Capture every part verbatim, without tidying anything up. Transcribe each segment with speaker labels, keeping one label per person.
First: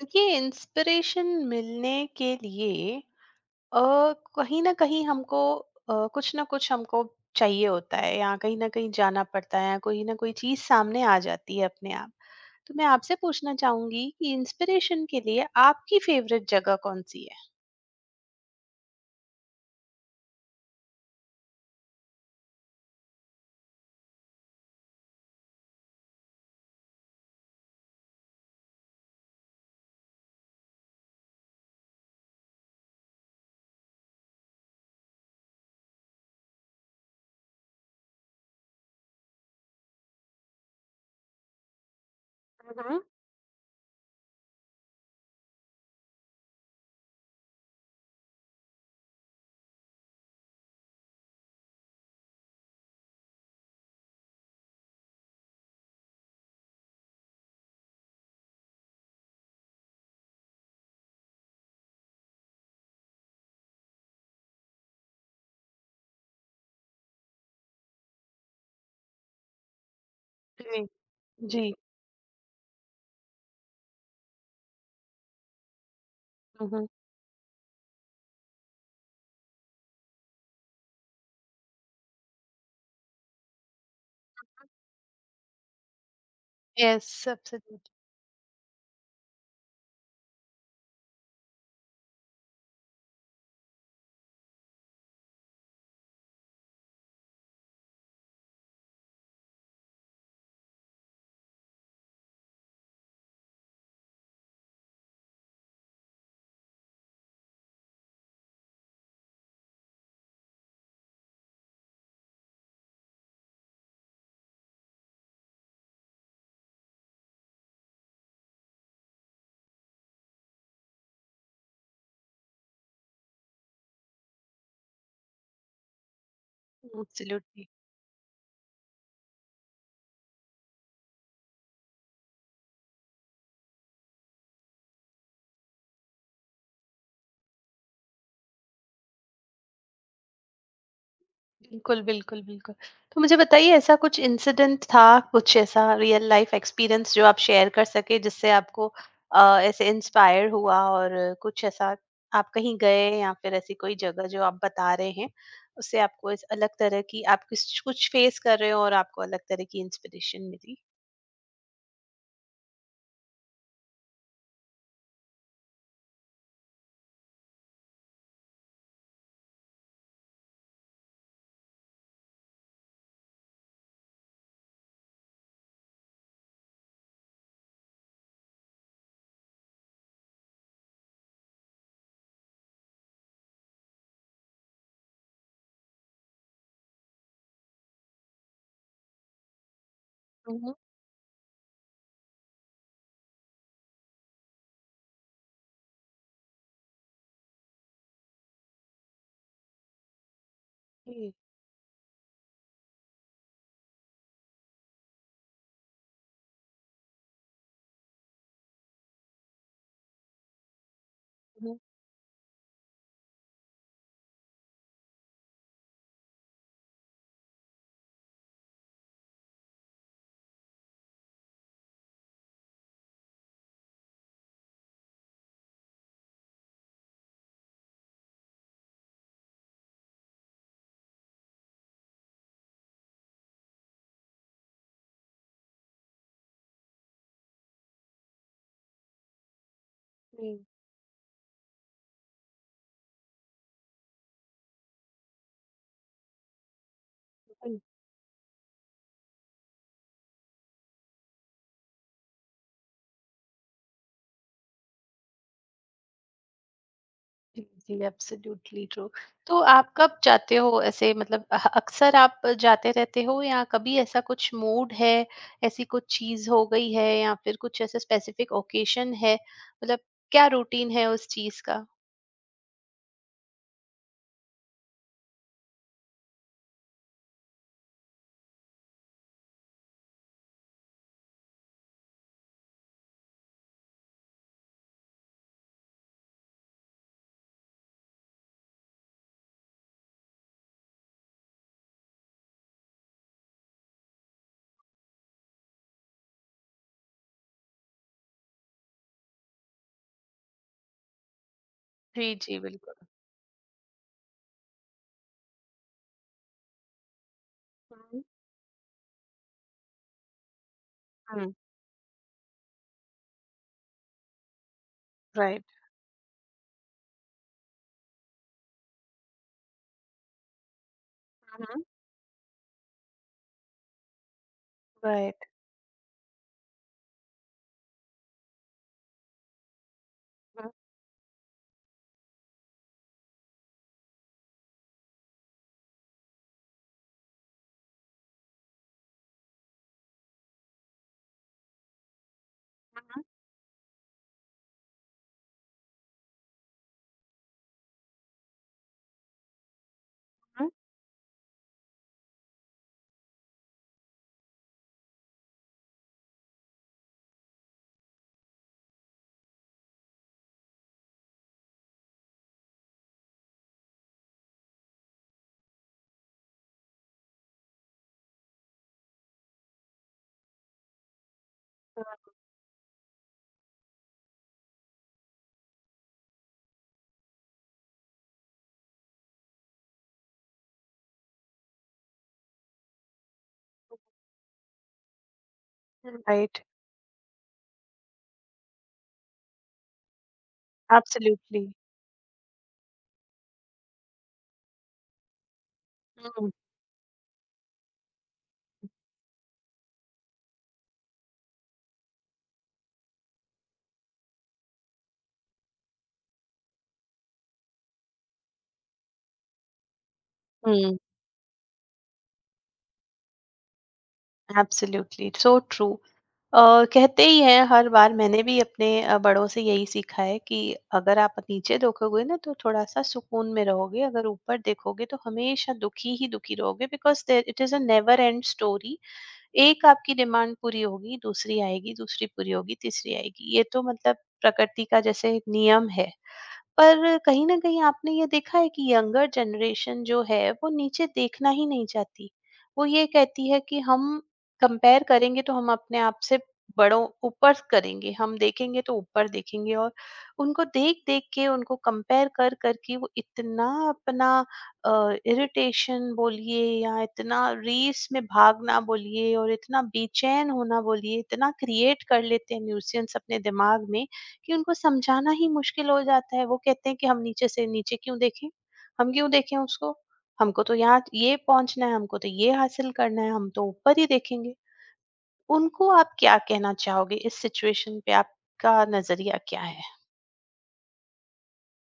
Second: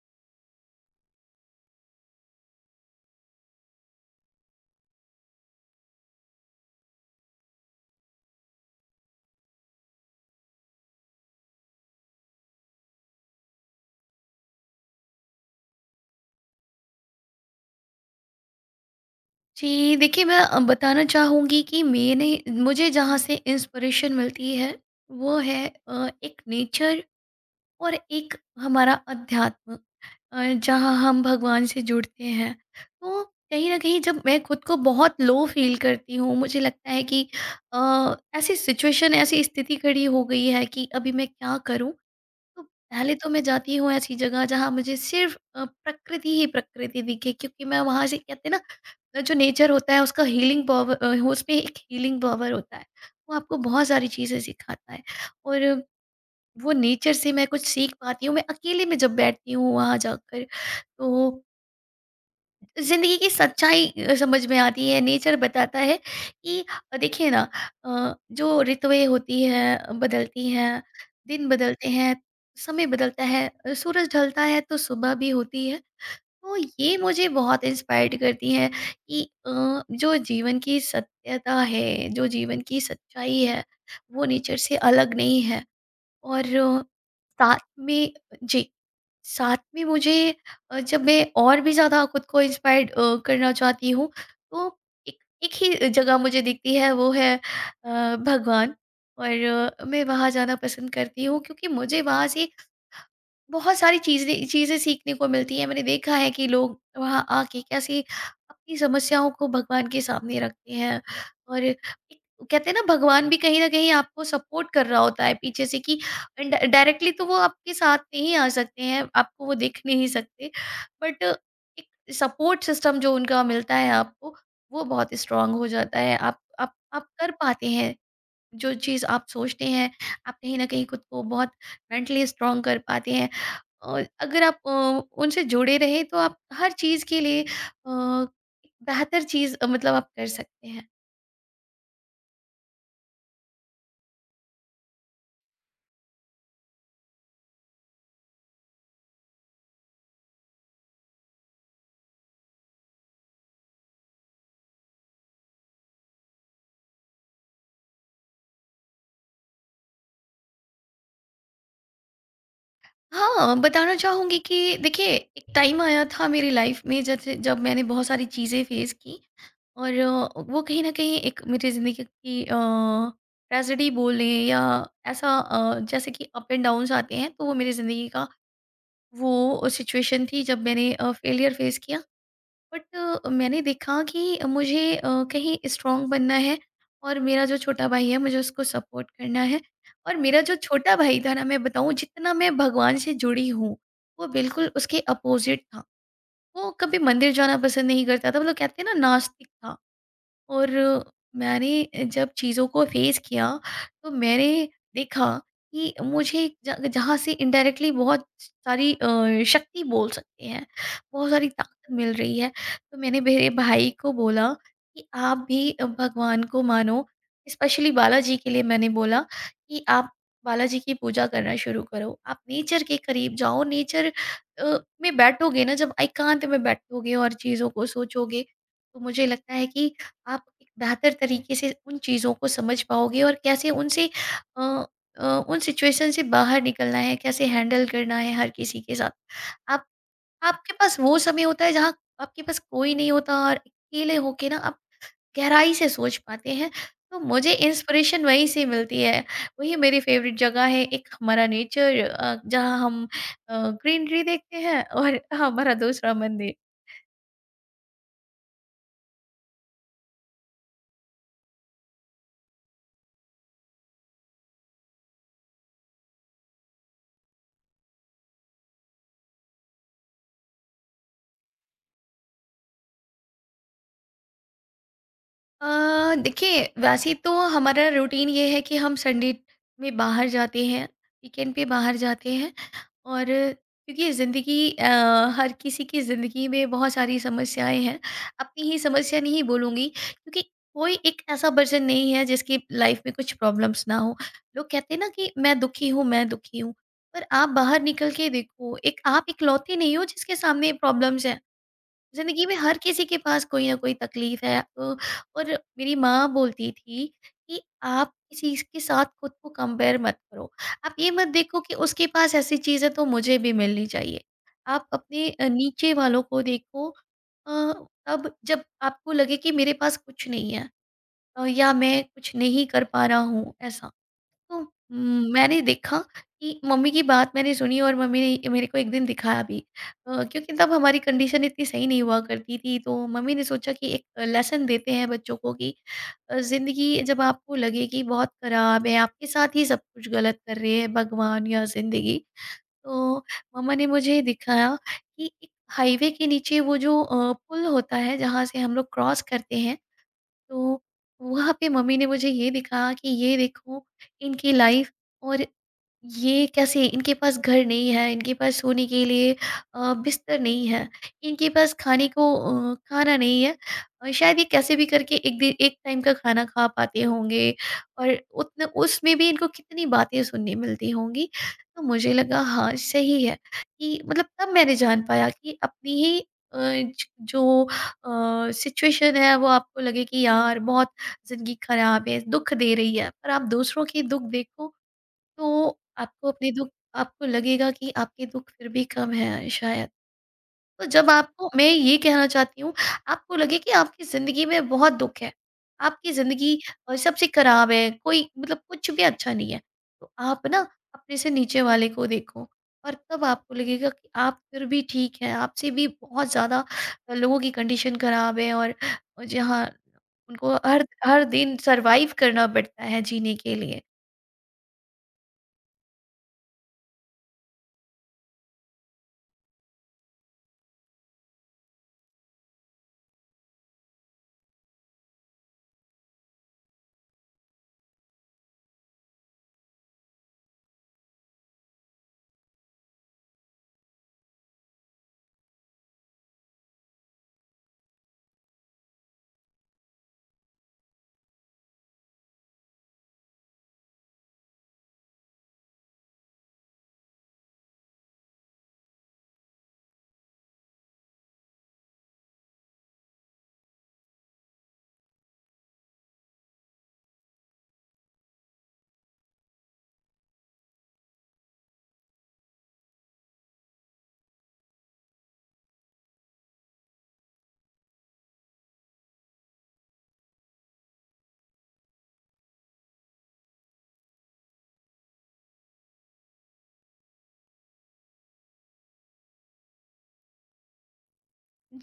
Speaker 1: देखिए, इंस्पिरेशन मिलने के लिए अ, कहीं ना कहीं हमको अ, कुछ ना कुछ हमको चाहिए होता है, या कहीं ना कहीं जाना पड़ता है, या कोई ना कोई चीज सामने आ जाती है अपने आप। तो मैं आपसे पूछना चाहूंगी कि इंस्पिरेशन के लिए आपकी फेवरेट जगह कौन सी है।
Speaker 2: जी, देखिए मैं अ, बताना चाहूँगी कि मैंने मुझे जहाँ से इंस्पिरेशन मिलती है वो है अ, एक नेचर और एक हमारा अध्यात्म, अ, जहाँ हम भगवान से जुड़ते हैं। तो कहीं न कहीं जब मैं खुद को बहुत लो फ़ील करती हूँ, मुझे लगता है कि अ, ऐसी सिचुएशन ऐसी स्थिति खड़ी हो गई है कि अभी मैं क्या करूँ? तो
Speaker 1: मम्म।
Speaker 2: पहले तो मैं जाती हूँ ऐसी जगह जहाँ मुझे सिर्फ अ, प्रकृति ही प्रकृति दिखे, क्योंकि मैं वहाँ से कहते हैं ना, अ, जो नेचर होता है उसका हीलिंग पावर, अ, उसमें एक हीलिंग पावर होता है। वो आपको बहुत सारी चीज़ें सिखाता है और वो नेचर से मैं कुछ सीख पाती हूँ, मैं अकेले में जब बैठती हूँ वहाँ जाकर। तो ज़िंदगी की सच्चाई अ, समझ में आती है, नेचर बताता है कि अ, देखिए ना, अ, जो ऋतुएँ होती हैं, अ, बदलती हैं,
Speaker 1: जी।
Speaker 2: दिन
Speaker 1: जी।
Speaker 2: बदलते हैं, समय बदलता है, अ, सूरज ढलता है तो सुबह भी होती है। तो
Speaker 1: हम्म।
Speaker 2: ये मुझे बहुत इंस्पायर्ड करती है कि अ, जो जीवन की सत्यता है, जो जीवन की सच्चाई है, वो नेचर से अलग नहीं है। और अ,
Speaker 1: Yes,
Speaker 2: साथ
Speaker 1: absolutely.
Speaker 2: में जी। साथ में मुझे अ, जब मैं और भी ज़्यादा खुद को इंस्पायर्ड अ, करना चाहती हूँ, तो एक एक ही जगह मुझे दिखती है, वो है अ, भगवान। और अ, मैं वहाँ जाना पसंद करती हूँ, क्योंकि मुझे वहाँ से बहुत सारी चीज़ें चीज़ें सीखने को मिलती हैं। मैंने देखा है कि लोग वहाँ आके कैसे अपनी समस्याओं को भगवान के सामने रखते हैं, और एक कहते हैं ना भगवान भी कहीं न कहीं आपको सपोर्ट कर रहा होता है पीछे से, कि ड डायरेक्टली तो वो आपके साथ नहीं आ सकते हैं, आपको वो देख नहीं सकते। बट एक सपोर्ट सिस्टम जो उनका मिलता है आपको, वो बहुत स्ट्रॉन्ग हो जाता है। आप आप आप कर पाते
Speaker 1: एब्सोल्युटली।
Speaker 2: हैं जो चीज़ आप सोचते हैं, आप कहीं न कहीं खुद को बहुत मेंटली स्ट्रॉन्ग कर पाते हैं। और अगर आप अ, उनसे जुड़े रहें तो आप हर चीज़ के लिए अ, एक बेहतर चीज़, अ, मतलब आप कर सकते हैं।
Speaker 1: बिल्कुल, बिल्कुल, बिल्कुल। तो मुझे बताइए, ऐसा कुछ इंसिडेंट था, कुछ ऐसा रियल लाइफ एक्सपीरियंस जो आप शेयर कर सकें, जिससे आपको अ, ऐसे इंस्पायर हुआ, और कुछ ऐसा आप कहीं गए या फिर ऐसी कोई जगह जो आप बता रहे हैं, उससे आपको इस अलग तरह की आप किस कुछ फेस कर रहे हो और आपको अलग तरह की इंस्पिरेशन मिली?
Speaker 2: हाँ, बताना चाहूँगी कि देखिए, एक टाइम आया था मेरी लाइफ़ में जैसे, जब मैंने बहुत सारी चीज़ें फेस की, और अ, वो कहीं न कहीं एक मेरी ज़िंदगी की अ, ट्रेजेडी बोल लें, या ऐसा अ, जैसे कि अप एंड डाउन्स आते हैं, तो वो मेरी ज़िंदगी का वो सिचुएशन थी जब मैंने अ, फेलियर फेस किया। बट अ, मैंने देखा कि मुझे अ, कहीं स्ट्रॉन्ग बनना है, और मेरा जो छोटा भाई है मुझे उसको सपोर्ट करना है। और मेरा जो
Speaker 1: हुँ, हुँ।
Speaker 2: छोटा भाई था ना, मैं बताऊँ, जितना मैं भगवान से जुड़ी हूँ वो बिल्कुल उसके अपोजिट था। वो कभी मंदिर जाना पसंद नहीं करता था, मतलब कहते हैं ना नास्तिक था। और
Speaker 1: जी,
Speaker 2: मैंने जब चीज़ों को फेस किया, तो मैंने देखा कि मुझे ज- जहाँ से इनडायरेक्टली बहुत सारी अ, शक्ति बोल सकते हैं, बहुत सारी
Speaker 1: हुँ,
Speaker 2: ताकत मिल रही है। तो मैंने मेरे भाई को बोला कि आप भी भगवान को मानो, स्पेशली बालाजी के लिए मैंने बोला कि आप बालाजी की पूजा करना शुरू करो, आप नेचर के करीब जाओ। नेचर में बैठोगे ना, जब एकांत में बैठोगे और चीज़ों को सोचोगे, तो मुझे लगता है कि आप एक बेहतर तरीके से उन चीज़ों को समझ पाओगे, और कैसे उनसे अ अ, उन सिचुएशन से बाहर निकलना है, कैसे हैंडल करना है हर किसी के साथ। आप
Speaker 1: जी।
Speaker 2: आपके पास वो समय होता है जहाँ आपके पास कोई नहीं होता, और अकेले होके ना आप गहराई से सोच पाते हैं। तो मुझे
Speaker 1: जी,
Speaker 2: इंस्पिरेशन वहीं से मिलती है, वही मेरी फ़ेवरेट जगह है, एक हमारा नेचर, अ, जहाँ हम अ, ग्रीनरी देखते हैं, और हमारा दूसरा मंदिर।
Speaker 1: जी, एब्सोल्युटली ट्रू। तो आप कब जाते हो ऐसे, मतलब अह, अक्सर आप जाते रहते हो, या कभी ऐसा कुछ मूड है, ऐसी कुछ चीज़ हो गई है, या फिर कुछ ऐसा स्पेसिफिक ओकेशन है? मतलब क्या रूटीन है उस चीज़ का?
Speaker 2: अ, देखिए, वैसे तो हमारा रूटीन ये है कि हम संडे में बाहर जाते हैं, वीकेंड पे बाहर जाते हैं। और क्योंकि ज़िंदगी, अ, हर किसी की ज़िंदगी में बहुत सारी समस्याएं हैं, अपनी ही समस्या नहीं बोलूँगी, क्योंकि कोई एक ऐसा पर्सन नहीं है जिसकी लाइफ में कुछ प्रॉब्लम्स ना हो। लोग कहते हैं ना कि मैं दुखी हूँ, मैं दुखी हूँ, पर आप बाहर निकल के देखो, एक आप इकलौते नहीं हो जिसके सामने प्रॉब्लम्स है।
Speaker 1: जी,
Speaker 2: जिंदगी में
Speaker 1: जी,
Speaker 2: हर
Speaker 1: बिल्कुल।
Speaker 2: किसी के पास कोई ना कोई तकलीफ है। अ, और मेरी माँ बोलती थी कि आप
Speaker 1: हुँ,
Speaker 2: किसी के साथ खुद को कंपेयर मत करो। आप ये मत
Speaker 1: हुँ,
Speaker 2: देखो कि उसके पास ऐसी चीज़ है तो मुझे भी मिलनी चाहिए। आप अपने अ,
Speaker 1: राइट।
Speaker 2: नीचे वालों को देखो, अ, तब जब आपको लगे कि मेरे पास कुछ नहीं है, अ, या
Speaker 1: हुँ,
Speaker 2: मैं कुछ नहीं कर पा रहा हूँ ऐसा। तो उम,
Speaker 1: राइट।
Speaker 2: मैंने देखा कि मम्मी की बात मैंने सुनी, और मम्मी ने मेरे को एक दिन दिखाया भी, अ, क्योंकि
Speaker 1: हुँ,
Speaker 2: तब हमारी कंडीशन इतनी सही नहीं हुआ करती थी, तो मम्मी ने सोचा कि एक लेसन देते हैं बच्चों को कि अ, ज़िंदगी, जब आपको लगे कि बहुत खराब है, आपके साथ ही सब कुछ गलत कर रहे हैं भगवान या ज़िंदगी, तो
Speaker 1: हुँ,
Speaker 2: मम्मा ने मुझे दिखाया कि एक हाईवे के नीचे वो जो अ, पुल होता है, जहाँ से हम लोग क्रॉस करते हैं,
Speaker 1: हुँ,
Speaker 2: तो वहाँ पे मम्मी ने मुझे ये दिखाया कि ये देखो इनकी लाइफ, और ये कैसे इनके पास घर नहीं है, इनके पास सोने के लिए अ, बिस्तर नहीं है, इनके पास खाने को अ, खाना नहीं है, और शायद ये कैसे भी करके एक दिन एक टाइम का खाना खा पाते होंगे। और उतने उसमें भी इनको कितनी बातें सुनने मिलती होंगी। तो मुझे लगा हाँ सही है, कि मतलब तब मैंने जान पाया कि अपनी ही अ, ज- जो सिचुएशन है वो आपको लगे कि यार बहुत ज़िंदगी ख़राब है, दुःख दे रही है, पर आप दूसरों के दुःख देखो, तो
Speaker 1: हुँ।
Speaker 2: आपको अपने
Speaker 1: राइट,
Speaker 2: दुःख, आपको लगेगा कि आपके दुःख फिर भी कम है शायद। तो जब आपको
Speaker 1: एब्सोल्युटली।
Speaker 2: मैं ये कहना चाहती हूँ, आपको लगे कि आपकी ज़िंदगी में बहुत दुःख है, आपकी
Speaker 1: हुँ,
Speaker 2: ज़िंदगी अ, सबसे खराब है, कोई मतलब कुछ भी अच्छा नहीं है, तो आप ना अपने से नीचे वाले को देखो, और तब आपको लगेगा कि आप फिर भी ठीक हैं, आपसे भी बहुत ज़्यादा अ, लोगों की कंडीशन खराब है, और अ, जहाँ उनको हर
Speaker 1: हुँ,
Speaker 2: हर दिन सर्वाइव करना पड़ता है जीने के लिए।
Speaker 1: Absolutely, so true. अ, कहते ही हैं हर बार, मैंने भी अपने अ, बड़ों से यही सीखा है कि अगर आप नीचे देखोगे ना, तो थोड़ा सा सुकून में रहोगे, अगर ऊपर देखोगे तो हमेशा दुखी ही दुखी रहोगे, because it is a never end story. एक आपकी डिमांड पूरी होगी, दूसरी आएगी, दूसरी पूरी होगी, तीसरी आएगी, ये तो मतलब प्रकृति का जैसे एक नियम है। पर कहीं न कहीं आपने ये देखा है कि यंगर जनरेशन जो है, वो नीचे देखना ही नहीं चाहती। वो ये कहती है कि हम कंपेयर करेंगे तो हम अपने आप से बड़ों ऊपर करेंगे, हम देखेंगे तो ऊपर देखेंगे, और उनको देख-देख के, उनको कंपेयर कर-कर के वो इतना अपना अ, इरिटेशन बोलिए, या इतना रेस में भागना बोलिए, और इतना बेचैन होना बोलिए, इतना क्रिएट कर लेते हैं न्यूसेंस अपने दिमाग में, कि उनको समझाना ही मुश्किल हो जाता है। वो कहते हैं कि हम नीचे से नीचे क्यों देखें? हम क्यों देखें उसको? हमको तो यहाँ ये पहुँचना है, हमको तो ये हासिल करना है, हम तो ऊपर ही देखेंगे। उनको आप क्या कहना चाहोगे? इस सिचुएशन पे आपका नज़रिया क्या है?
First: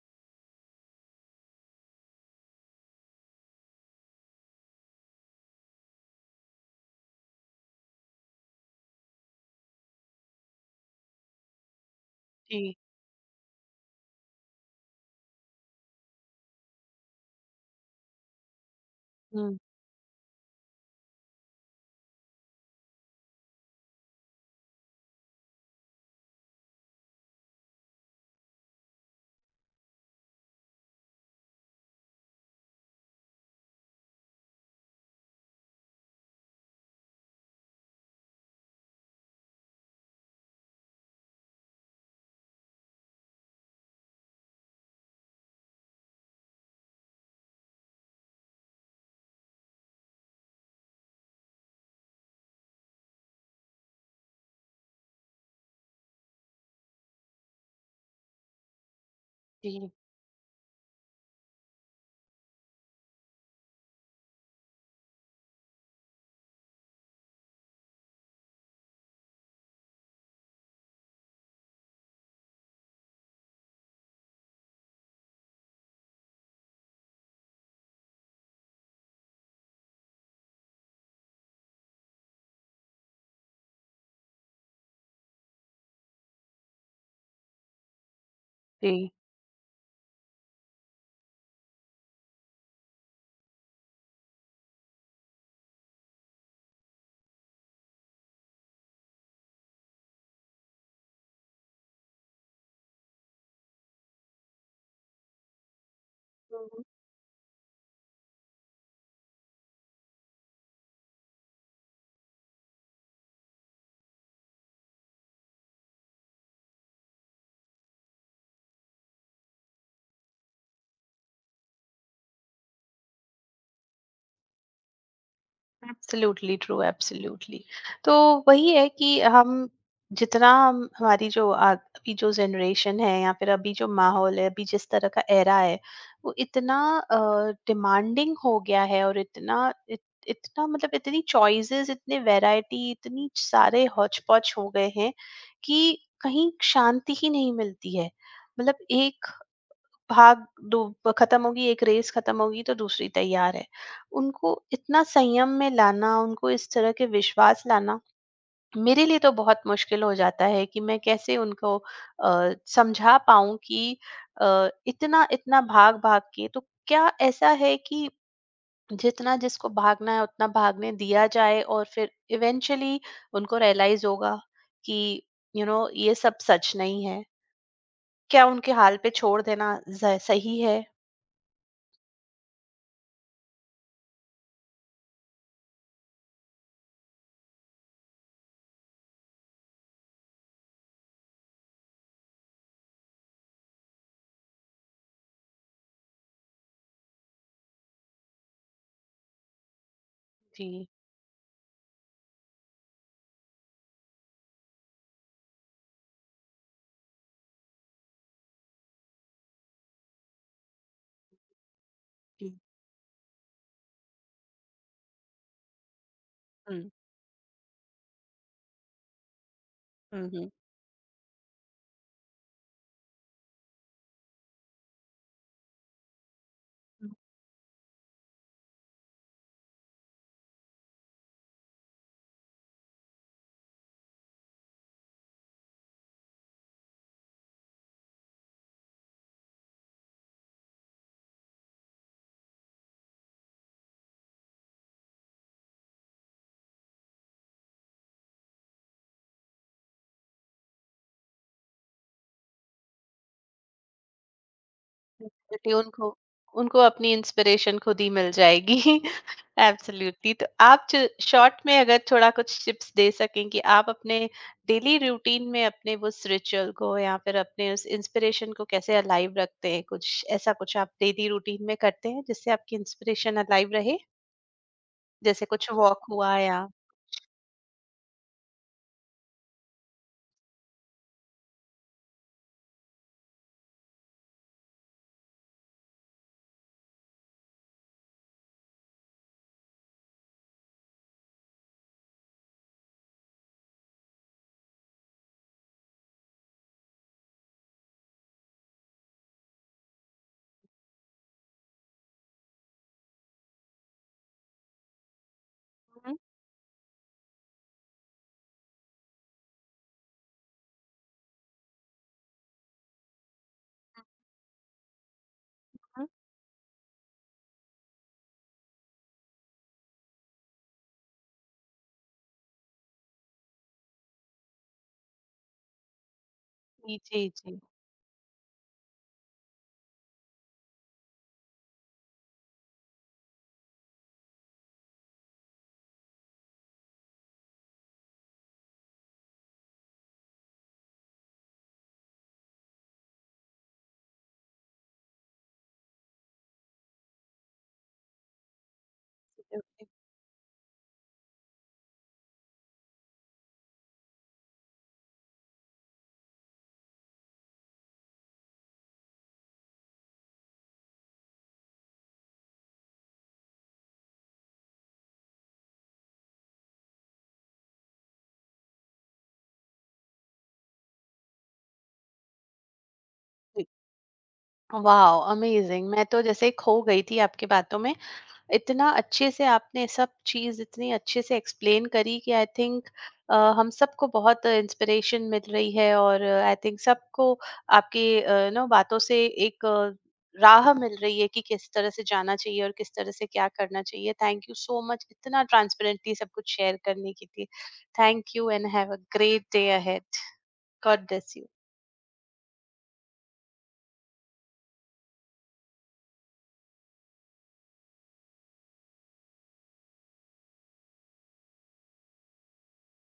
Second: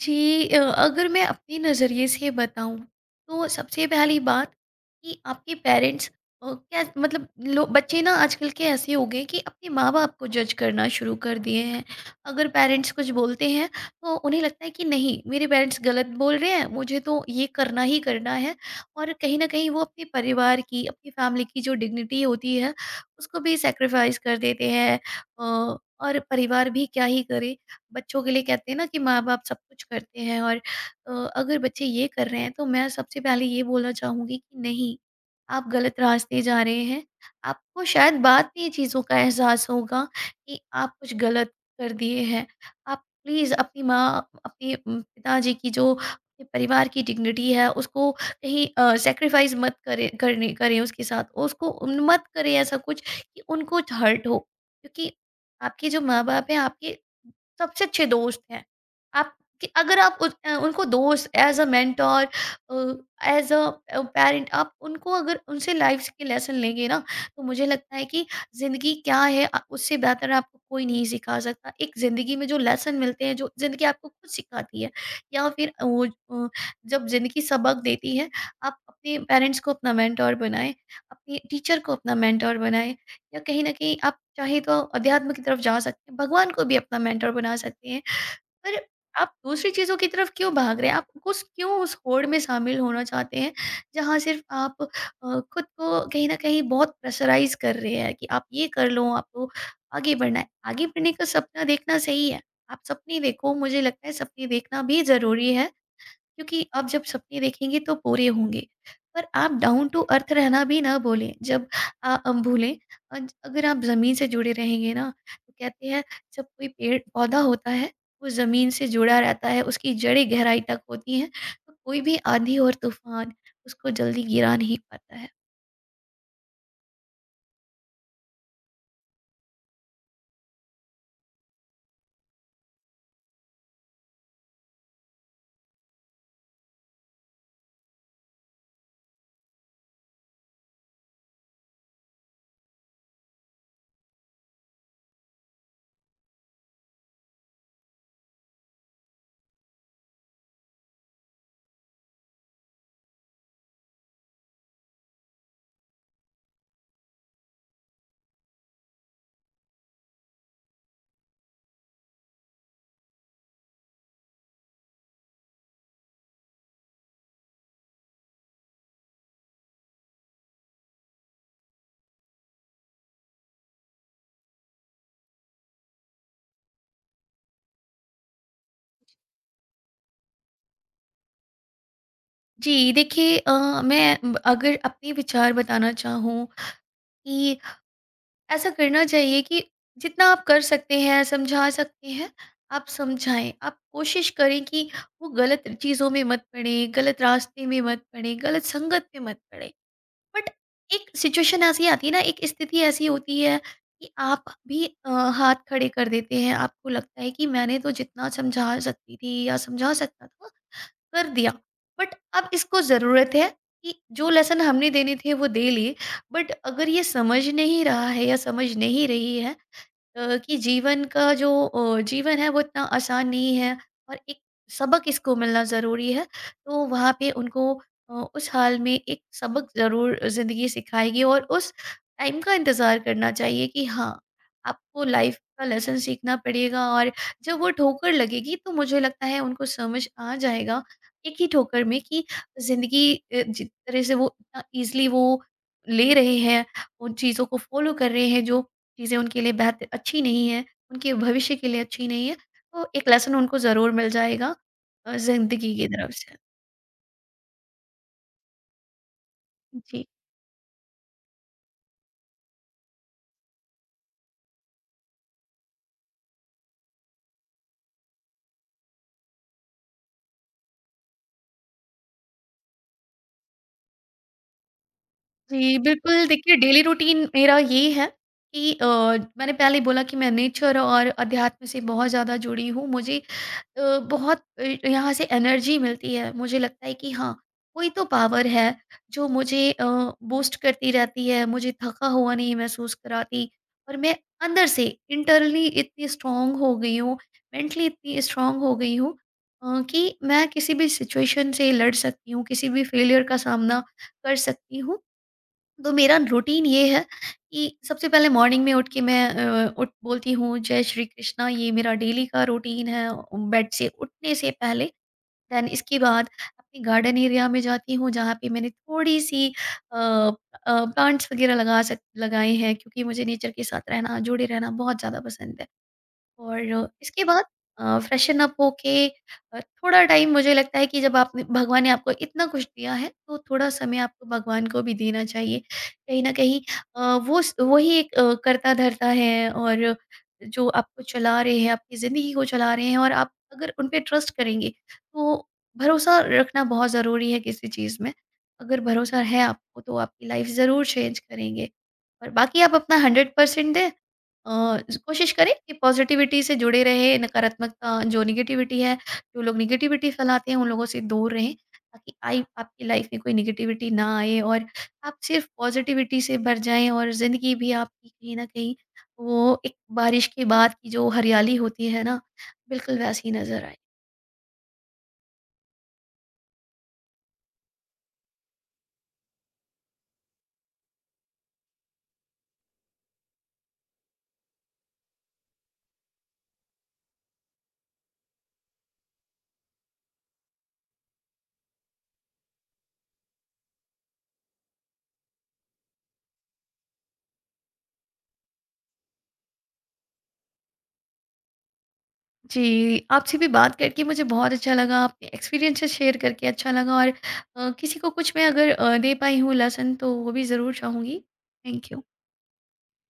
Speaker 2: जी अ, अगर मैं अपने नज़रिए से बताऊं, तो सबसे पहली बात, कि आपके पेरेंट्स क्या मतलब, लो बच्चे ना आजकल के ऐसे हो गए कि अपने माँ बाप को जज करना शुरू कर दिए हैं। अगर
Speaker 1: जी।
Speaker 2: पेरेंट्स कुछ बोलते हैं, तो उन्हें लगता है कि नहीं मेरे पेरेंट्स गलत बोल रहे हैं, मुझे तो ये करना ही करना है। और कहीं ना
Speaker 1: हुँ,
Speaker 2: कहीं वो अपने परिवार की अपनी फैमिली की जो डिग्निटी होती है, उसको भी सेक्रीफाइस कर देते हैं। अ, और परिवार भी क्या ही करे, बच्चों के लिए कहते हैं ना कि माँ-बाप सब कुछ करते हैं। और अ, अगर बच्चे ये कर रहे हैं तो मैं सबसे पहले ये बोलना चाहूँगी कि नहीं, आप गलत रास्ते जा रहे हैं। आपको शायद बाद में ये चीज़ों का एहसास होगा कि आप कुछ गलत कर दिए हैं। आप प्लीज़ अपनी माँ, अपने उम, पिताजी की जो अपने परिवार की डिग्निटी है उसको कहीं अ, सैक्रिफ़ाइस मत करें, करने करें उसके साथ। उसको उन मत करें ऐसा कुछ कि उनको हर्ट हो। क्योंकि आपके जो माँ-बाप हैं आपके सबसे अच्छे दोस्त हैं। आप कि
Speaker 1: जी,
Speaker 2: अगर आप उस अ, उनको दोस्त as a mentor, uh, as a uh, parent, आप उनको अगर उनसे लाइफ़ के लेसन लेंगे ना, तो मुझे लगता है कि ज़िंदगी क्या है, अ, उससे बेहतर आपको कोई नहीं सिखा सकता। एक ज़िंदगी में जो लेसन मिलते हैं, जो ज़िंदगी आपको खुद सिखाती है, या फिर अ, वो अ, जब ज़िंदगी सबक देती है, आप अपने पैरेंट्स को अपना मेंटर बनाएँ, अपने टीचर को अपना मेंटर बनाएँ। या कहीं न कहीं आप चाहे तो अध्यात्म की तरफ जा सकते हैं, भगवान को भी अपना मेंटर बना सकते हैं। पर
Speaker 1: जी।
Speaker 2: आप दूसरी चीज़ों की तरफ क्यों भाग रहे हैं? आप उस क्यों उस होड़ में शामिल होना चाहते हैं, जहाँ सिर्फ़ आप अ, खुद को कहीं न कहीं बहुत प्रेशराइज़ कर रहे हैं कि आप ये कर लो, आपको आगे बढ़ना है। आगे बढ़ने का सपना देखना सही है, आप सपने देखो, मुझे लगता है सपने देखना भी ज़रूरी है। क्योंकि
Speaker 1: हुँ, हुँ।
Speaker 2: आप जब सपने देखेंगे तो पूरे होंगे। पर आप डाउन टू अर्थ रहना भी ना भूलें। जब अ, हम भूलें अज अगर आप ज़मीन से जुड़े रहेंगे ना, तो कहते हैं जब कोई पेड़-पौधा होता है, वो ज़मीन से जुड़ा रहता है, उसकी जड़ें गहराई तक होती हैं, तो कोई भी आंधी और तूफ़ान उसको जल्दी गिरा नहीं पाता है।
Speaker 1: Absolutely true, absolutely. तो वही है कि हम, जितना हम हमारी जो आ- अभी जो जनरेशन है, या फिर अभी जो माहौल है, अभी जिस तरह का एरा है, वो इतना डिमांडिंग हो गया है, और इतना इत, इतना, मतलब इतनी चॉइसेस, इतने वैरायटी, इतनी सारे हौच पौच हो गए हैं कि कहीं शांति ही नहीं मिलती है। मतलब एक भाग दो खत्म होगी, एक रेस खत्म होगी तो दूसरी तैयार है। उनको इतना संयम में लाना, उनको इस तरह के विश्वास लाना मेरे लिए तो बहुत मुश्किल हो जाता है, कि मैं कैसे उनको अ, समझा पाऊं कि अ, इतना इतना भाग भाग के, तो क्या ऐसा है कि जितना जिसको भागना है उतना भागने दिया जाए, और फिर इवेंचुअली उनको रियलाइज होगा कि यू you नो know, ये सब सच नहीं है। क्या उनके हाल पे छोड़ देना ज- सही है?
Speaker 2: जी, देखिए अ, मैं ब अगर अपने विचार बताना चाहूँ कि ऐसा करना चाहिए कि जितना आप कर सकते हैं, समझा सकते हैं, आप समझाएँ। आप कोशिश करें कि वो गलत चीज़ों में मत पड़ें, गलत रास्ते में मत पड़ें, गलत संगत में मत पड़ें। बट
Speaker 1: जी।
Speaker 2: एक सिचुएशन ऐसी आती है ना, एक स्थिति ऐसी होती है कि आप भी अ, हाथ खड़े कर देते हैं। आपको लगता है कि मैंने तो जितना समझा सकती थी या समझा सकता था, कर दिया। बट अब
Speaker 1: जी,
Speaker 2: इसको ज़रूरत है कि जो लेसन हमने देने थे वो दे लिए। बट अगर
Speaker 1: हुँ,
Speaker 2: ये समझ नहीं रहा है या समझ नहीं रही है
Speaker 1: हुँ,
Speaker 2: अ,
Speaker 1: हुँ।
Speaker 2: कि जीवन का जो अ, जीवन है वो इतना आसान नहीं है और एक सबक इसको मिलना ज़रूरी है। तो वहाँ पे उनको अ, उस हाल में एक सबक ज़रूर ज़िंदगी सिखाएगी और उस टाइम का इंतज़ार करना चाहिए कि हाँ, आपको लाइफ़ का लेसन सीखना पड़ेगा और जब वो ठोकर लगेगी तो मुझे लगता है उनको समझ आ जाएगा एक ही ठोकर में कि ज़िंदगी अ, जिस तरह से वो इतना ईज़िली वो ले रहे हैं, उन चीज़ों को फ़ॉलो कर रहे हैं जो चीज़ें उनके लिए बेहत अच्छी नहीं है, उनके भविष्य के लिए अच्छी नहीं है, तो एक लेसन उनको ज़रूर मिल जाएगा अ,
Speaker 1: डेफ़िनिटली
Speaker 2: ज़िंदगी की
Speaker 1: उनको,
Speaker 2: तरफ से।
Speaker 1: उनको अपनी इंस्पिरेशन खुद ही मिल जाएगी।
Speaker 2: जी।
Speaker 1: एब्सोल्यूटली। तो आप ज शॉर्ट में अगर थोड़ा कुछ टिप्स दे सकें कि आप अपने डेली रूटीन में अपने उस रिचुअल को, या फिर अपने उस इंस्पिरेशन को कैसे अलाइव रखते हैं? कुछ ऐसा कुछ आप डेली रूटीन में करते हैं जिससे आपकी इंस्पिरेशन अलाइव रहे? जैसे कुछ
Speaker 2: जी,
Speaker 1: वॉक
Speaker 2: बिल्कुल,
Speaker 1: हुआ
Speaker 2: देखिए
Speaker 1: या।
Speaker 2: डेली रूटीन मेरा ये है कि अ, मैंने पहले ही बोला कि मैं नेचर और अध्यात्म से बहुत ज़्यादा जुड़ी हूँ। मुझे अ, बहुत अ, यहाँ से एनर्जी मिलती है। मुझे लगता है कि हाँ, कोई तो पावर है जो मुझे अ, बूस्ट करती रहती है, मुझे थका हुआ नहीं महसूस कराती और मैं अंदर से इंटरनली इतनी स्ट्रॉन्ग हो गई हूँ, मेंटली इतनी स्ट्रॉन्ग हो गई हूँ अ, कि मैं किसी भी सिचुएशन से लड़ सकती हूँ, किसी भी फेलियर का सामना कर सकती हूँ। तो मेरा
Speaker 1: हुँ,
Speaker 2: रूटीन ये है कि सबसे पहले मॉर्निंग में उठ के मैं अ, उठ बोलती हूँ जय श्री कृष्णा। ये मेरा डेली का रूटीन है बेड से उठने से पहले। देन इसके
Speaker 1: हुँ।
Speaker 2: बाद अपने गार्डन एरिया में जाती हूँ जहाँ पे मैंने थोड़ी सी प्लांट्स वगैरह लगा सक लगाए हैं क्योंकि मुझे नेचर के साथ रहना जुड़े रहना बहुत ज़्यादा पसंद है। और
Speaker 1: जी,
Speaker 2: इसके
Speaker 1: जी,
Speaker 2: बाद
Speaker 1: जी।
Speaker 2: अ, फ्रेशन अप होके अ, थोड़ा टाइम, मुझे लगता है कि जब आपने भगवान ने आपको इतना कुछ दिया है तो थोड़ा समय आपको भगवान को भी देना चाहिए। कहीं न कहीं अ, वो स वही एक अ, कर्ता धर्ता है और जो आपको चला रहे हैं, आपकी ज़िंदगी को चला रहे हैं और आप अगर उन पे ट्रस्ट करेंगे तो भरोसा रखना बहुत ज़रूरी है किसी चीज़ में। अगर भरोसा है आपको तो आपकी लाइफ़ ज़रूर चेंज करेंगे और बाकी आप अपना सौ परसेंट दें। अ, कोशिश करें कि पॉजिटिविटी से जुड़े रहे। नकारात्मकता जो निगेटिविटी है, जो लोग निगेटिविटी फैलाते हैं उन लोगों से दूर रहें ताकि आई आपकी लाइफ में कोई निगेटिविटी ना आए और आप सिर्फ पॉजिटिविटी से भर जाएं और ज़िंदगी भी आपकी कहीं ना कहीं वो एक बारिश के बाद की जो हरियाली होती है ना, बिल्कुल वैसी नज़र आए।
Speaker 1: वाओ! अमेजिंग, मैं तो जैसे खो गई थी आपकी बातों में। इतना अच्छे से आपने सब चीज़ इतनी अच्छे से एक्सप्लेन करी, कि आई थिंक हम सबको बहुत इंस्पिरेशन मिल रही है, और आई थिंक सबको आपकी नो बातों से एक अ, राह मिल रही है कि किस तरह से जाना चाहिए और किस तरह से क्या करना चाहिए। थैंक यू सो मच, इतना ट्रांसपेरेंटली सब कुछ शेयर करने के लिए। Thank you and have a great day ahead. God bless you.
Speaker 2: जी, आपसे भी बात करके मुझे बहुत अच्छा लगा, आपके एक्सपीरियंसेस शेयर करके अच्छा लगा। और अ, किसी को कुछ मैं अगर अ, दे पाई हूँ लेसन तो वो भी ज़रूर चाहूँगी। Thank you.